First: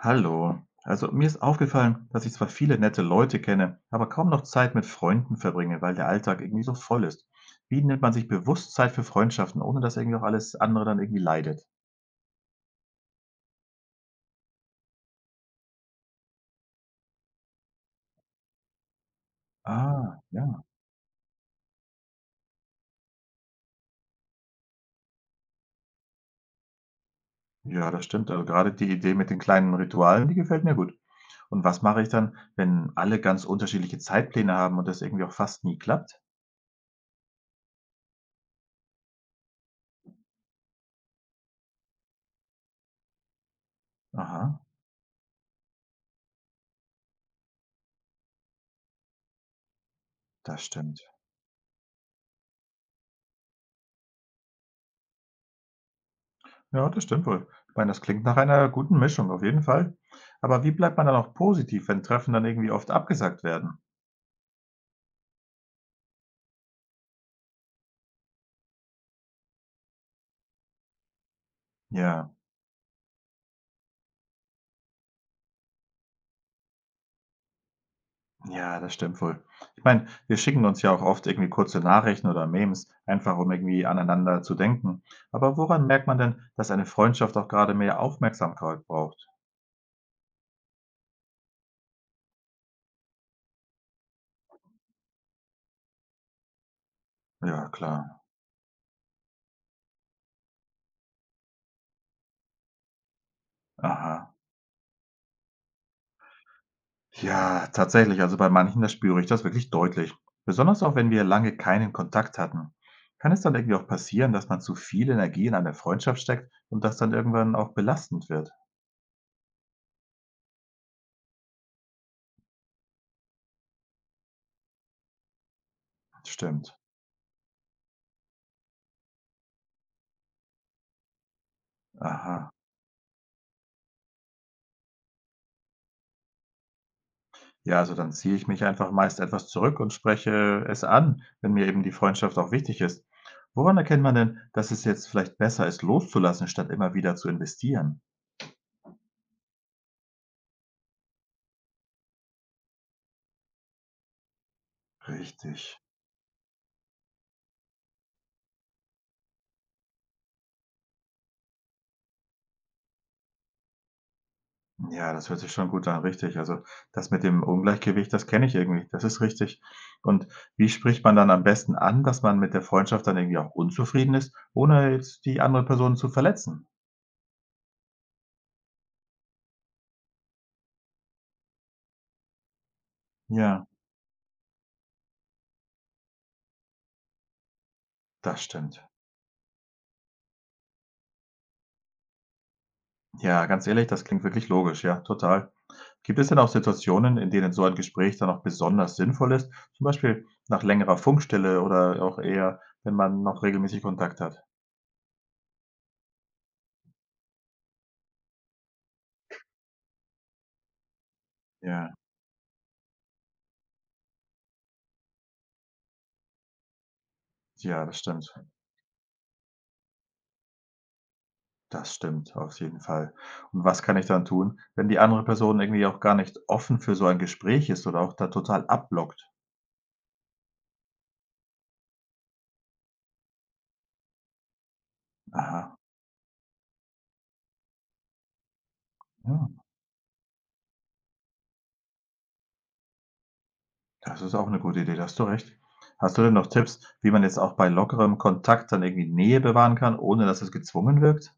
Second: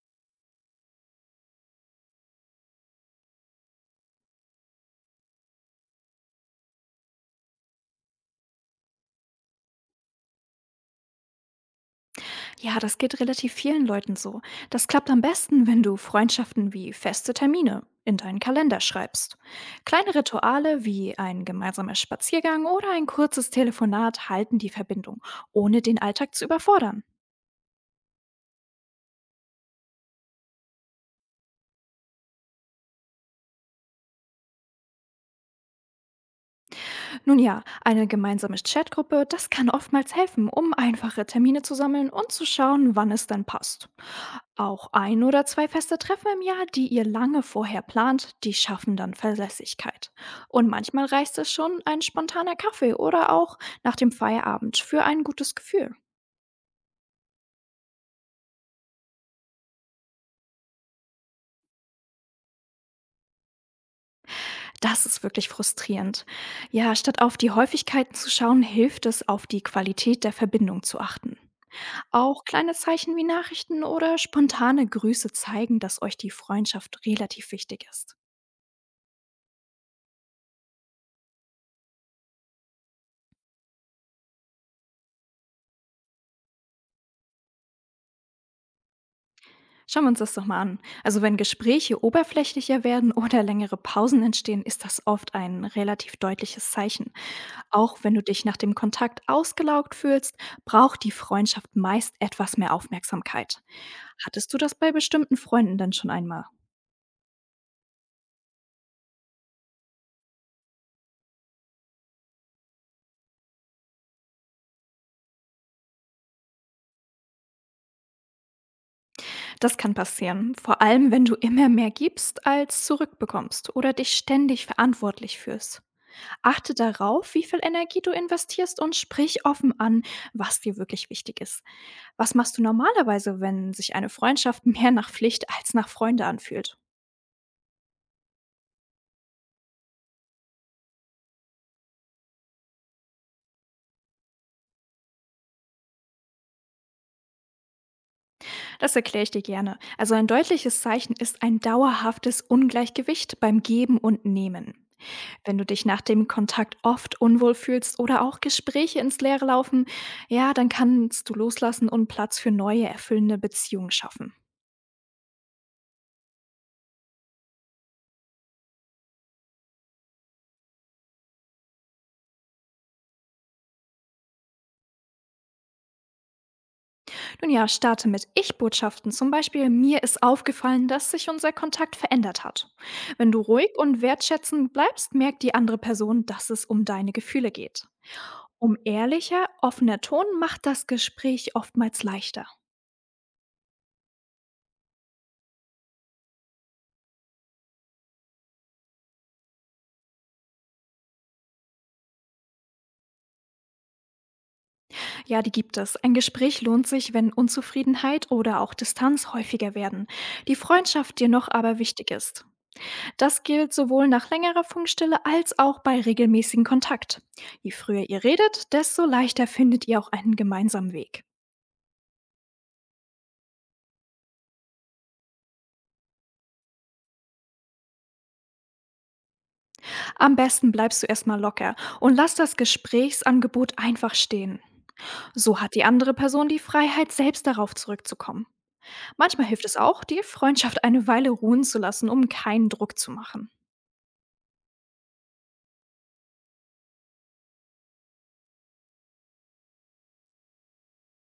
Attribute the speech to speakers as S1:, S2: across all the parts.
S1: Hallo. Also mir ist aufgefallen, dass ich zwar viele nette Leute kenne, aber kaum noch Zeit mit Freunden verbringe, weil der Alltag irgendwie so voll ist. Wie nimmt man sich bewusst Zeit für Freundschaften, ohne dass irgendwie auch alles andere dann irgendwie leidet?
S2: Ja, das geht relativ vielen Leuten so. Das klappt am besten, wenn du Freundschaften wie feste Termine in deinen Kalender schreibst. Kleine
S1: Ah, ja.
S2: Rituale wie ein gemeinsamer Spaziergang oder ein kurzes Telefonat halten die Verbindung, ohne den Alltag zu überfordern.
S1: Ja, das stimmt. Also gerade die Idee mit den kleinen Ritualen, die gefällt mir gut. Und was mache ich dann, wenn alle ganz unterschiedliche Zeitpläne haben und das irgendwie auch fast nie klappt?
S2: Nun ja, eine gemeinsame Chatgruppe, das kann oftmals helfen, um einfache Termine zu sammeln und zu schauen, wann es dann passt.
S1: Aha,
S2: Auch ein oder zwei feste Treffen im Jahr, die ihr lange vorher plant, die schaffen dann Verlässlichkeit.
S1: das
S2: Und manchmal
S1: stimmt.
S2: reicht es schon ein spontaner Kaffee oder auch nach dem Feierabend für ein gutes Gefühl.
S1: Ja, das stimmt wohl. Ich meine, das klingt nach einer guten Mischung, auf jeden Fall. Aber wie bleibt man dann auch positiv, wenn Treffen dann irgendwie oft abgesagt werden?
S2: Das ist wirklich frustrierend. Ja, statt auf die Häufigkeiten zu schauen, hilft es, auf die Qualität der Verbindung zu achten.
S1: Ja,
S2: Auch kleine Zeichen wie Nachrichten oder spontane Grüße zeigen, dass euch die Freundschaft relativ wichtig ist.
S1: ja, das stimmt wohl. Ich meine, wir schicken uns ja auch oft irgendwie kurze Nachrichten oder Memes, einfach um irgendwie aneinander zu denken. Aber woran merkt man denn, dass eine Freundschaft auch gerade mehr Aufmerksamkeit braucht?
S2: Schauen wir uns das doch mal an. Also wenn Gespräche oberflächlicher werden oder längere Pausen entstehen, ist das oft ein relativ deutliches Zeichen.
S1: Ja,
S2: Auch
S1: klar.
S2: wenn du dich nach dem Kontakt ausgelaugt fühlst, braucht die Freundschaft meist etwas mehr Aufmerksamkeit.
S1: Aha.
S2: Hattest du das bei bestimmten Freunden dann schon einmal?
S1: Ja, tatsächlich. Also bei manchen, da spüre ich das wirklich deutlich. Besonders auch, wenn wir lange keinen Kontakt hatten. Kann es dann irgendwie auch passieren, dass man zu viel Energie in eine Freundschaft steckt und das dann irgendwann auch belastend wird?
S2: Das kann passieren, vor allem wenn du immer mehr gibst, als zurückbekommst oder dich ständig verantwortlich fühlst. Achte
S1: Stimmt.
S2: darauf, wie viel Energie du investierst und sprich offen an, was dir wirklich wichtig ist. Was
S1: Aha.
S2: machst du normalerweise, wenn sich eine Freundschaft mehr nach Pflicht als nach Freunde anfühlt?
S1: Ja, also dann ziehe ich mich einfach meist etwas zurück und spreche es an, wenn mir eben die Freundschaft auch wichtig ist. Woran erkennt man denn, dass es jetzt vielleicht besser ist, loszulassen, statt immer wieder zu investieren?
S2: Das erkläre ich dir gerne. Also ein deutliches Zeichen ist ein dauerhaftes Ungleichgewicht beim Geben und Nehmen. Wenn du
S1: Richtig.
S2: dich nach dem Kontakt oft unwohl fühlst oder auch Gespräche ins Leere laufen, ja, dann kannst du loslassen und Platz für neue, erfüllende Beziehungen schaffen.
S1: Ja, das hört sich schon gut an, richtig. Also, das mit dem Ungleichgewicht, das kenne ich irgendwie. Das ist richtig. Und wie spricht man dann am besten an, dass man mit der Freundschaft dann irgendwie auch unzufrieden ist, ohne jetzt die andere Person zu verletzen?
S2: Nun ja, starte mit Ich-Botschaften. Zum Beispiel, mir ist aufgefallen, dass sich unser Kontakt verändert hat. Wenn du
S1: Ja,
S2: ruhig und wertschätzend bleibst, merkt die andere Person, dass es um deine Gefühle geht.
S1: das
S2: Um
S1: stimmt.
S2: ehrlicher, offener Ton macht das Gespräch oftmals leichter.
S1: Ja, ganz ehrlich, das klingt wirklich logisch, ja, total. Gibt es denn auch Situationen, in denen so ein Gespräch dann auch besonders sinnvoll ist? Zum Beispiel nach längerer Funkstille oder auch eher, wenn man noch regelmäßig Kontakt hat.
S2: Ja, die gibt es. Ein Gespräch lohnt sich, wenn Unzufriedenheit oder auch Distanz häufiger werden. Die Freundschaft dir noch aber
S1: Ja,
S2: wichtig ist. Das gilt sowohl nach längerer Funkstille als auch bei regelmäßigem Kontakt. Je
S1: ja, das
S2: früher ihr
S1: stimmt.
S2: redet, desto leichter findet ihr auch einen gemeinsamen Weg.
S1: Das stimmt, auf jeden Fall. Und was kann ich dann tun, wenn die andere Person irgendwie auch gar nicht offen für so ein Gespräch ist oder auch da total abblockt?
S2: Am besten bleibst du erstmal locker und lass das Gesprächsangebot einfach stehen. So hat
S1: Aha,
S2: die andere Person die Freiheit, selbst darauf zurückzukommen. Manchmal
S1: ja,
S2: hilft es auch, die Freundschaft eine Weile ruhen zu lassen, um keinen Druck zu machen.
S1: das ist auch eine gute Idee, da hast du recht. Hast du denn noch Tipps, wie man jetzt auch bei lockerem Kontakt dann irgendwie Nähe bewahren kann, ohne dass es gezwungen wirkt?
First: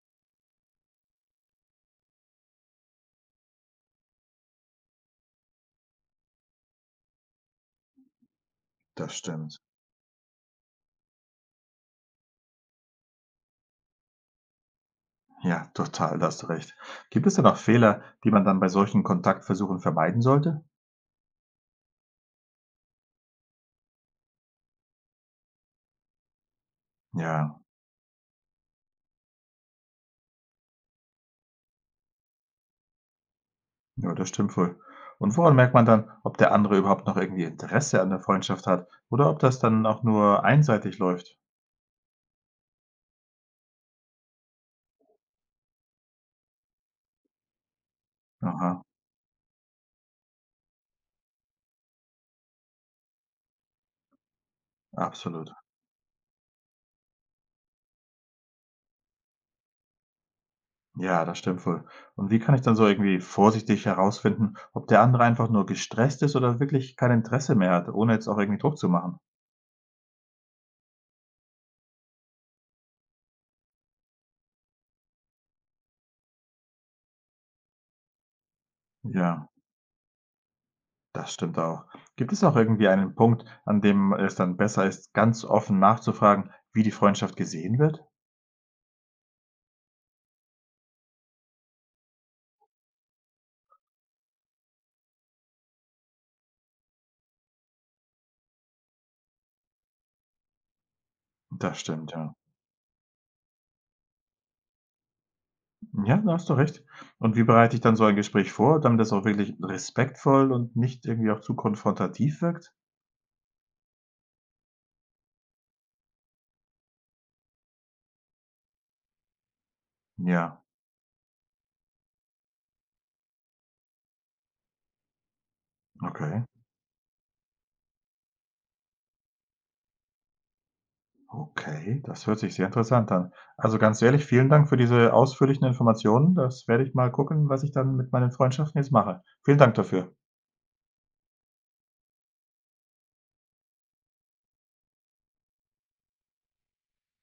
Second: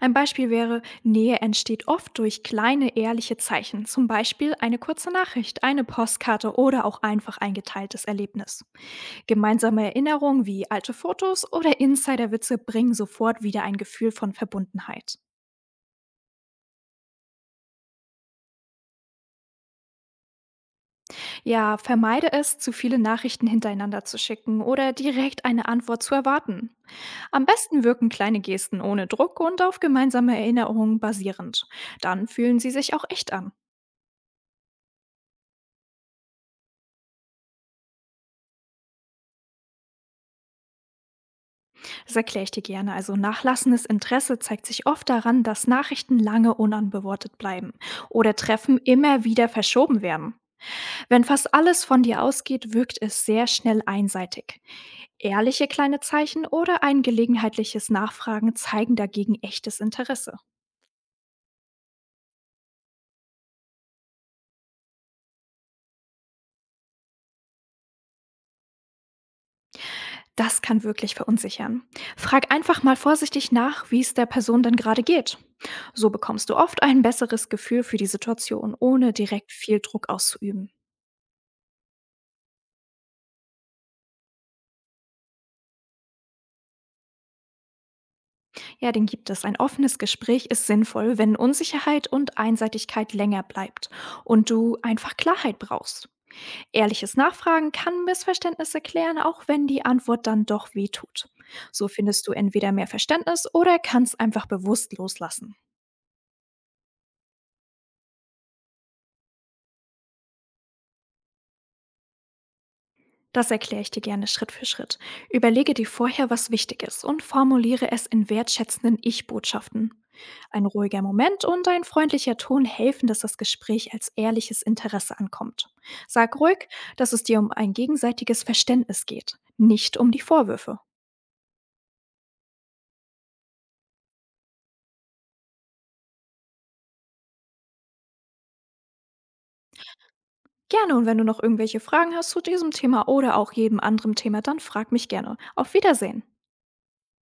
S2: Ein Beispiel wäre, Nähe entsteht oft durch kleine, ehrliche Zeichen, zum Beispiel eine kurze Nachricht, eine Postkarte oder auch einfach ein geteiltes Erlebnis.
S1: Das stimmt.
S2: Gemeinsame Erinnerungen wie alte Fotos oder Insiderwitze bringen sofort wieder ein Gefühl von Verbundenheit.
S1: Ja, total, da hast du recht. Gibt es denn auch Fehler, die man dann bei solchen Kontaktversuchen vermeiden sollte?
S2: Ja, vermeide es, zu viele Nachrichten hintereinander zu schicken oder direkt eine Antwort zu erwarten. Am
S1: Ja.
S2: besten wirken kleine Gesten ohne Druck und auf gemeinsame Erinnerungen basierend. Dann fühlen sie sich auch echt an.
S1: Ja, das stimmt wohl. Und woran merkt man dann, ob der andere überhaupt noch irgendwie Interesse an der Freundschaft hat oder ob das dann auch nur einseitig läuft?
S2: Das erkläre ich dir gerne. Also nachlassendes Interesse zeigt sich oft daran, dass Nachrichten lange unantwortet bleiben oder Treffen
S1: Aha,
S2: immer wieder verschoben werden. Wenn fast alles von dir ausgeht, wirkt es sehr schnell einseitig.
S1: absolut.
S2: Ehrliche kleine Zeichen oder ein gelegenheitliches Nachfragen zeigen dagegen echtes Interesse.
S1: Ja, das stimmt wohl. Und wie kann ich dann so irgendwie vorsichtig herausfinden, ob der andere einfach nur gestresst ist oder wirklich kein Interesse mehr hat, ohne jetzt auch irgendwie Druck zu machen?
S2: Das kann wirklich verunsichern. Frag einfach mal vorsichtig nach, wie es der Person denn gerade geht. So bekommst du oft ein besseres Gefühl für die Situation, ohne
S1: Ja,
S2: direkt viel Druck auszuüben.
S1: das stimmt auch. Gibt es auch irgendwie einen Punkt, an dem es dann besser ist, ganz offen nachzufragen, wie die Freundschaft gesehen wird?
S2: Ja, den gibt es. Ein offenes Gespräch ist sinnvoll, wenn Unsicherheit und Einseitigkeit länger bleibt und du einfach Klarheit brauchst. Ehrliches Nachfragen kann Missverständnisse klären, auch wenn die Antwort dann doch wehtut.
S1: Das
S2: So
S1: stimmt,
S2: findest du
S1: ja.
S2: entweder mehr Verständnis oder kannst einfach bewusst loslassen.
S1: Ja, da hast du recht. Und wie bereite ich dann so ein Gespräch vor, damit es auch wirklich respektvoll und nicht irgendwie auch zu konfrontativ wirkt?
S2: Das erkläre ich dir gerne Schritt für Schritt. Überlege dir vorher, was wichtig ist und formuliere es in wertschätzenden Ich-Botschaften.
S1: Ja,
S2: Ein ruhiger Moment und ein freundlicher Ton helfen, dass das Gespräch als ehrliches Interesse ankommt. Sag
S1: okay.
S2: ruhig, dass es dir um ein gegenseitiges Verständnis geht, nicht um die Vorwürfe.
S1: Okay, das hört sich sehr interessant an. Also ganz ehrlich, vielen Dank für diese ausführlichen Informationen. Das werde ich mal gucken, was ich dann mit meinen Freundschaften jetzt mache. Vielen Dank dafür.
S2: Gerne und wenn du noch irgendwelche Fragen hast zu diesem Thema oder auch jedem anderen Thema, dann frag mich gerne. Auf Wiedersehen.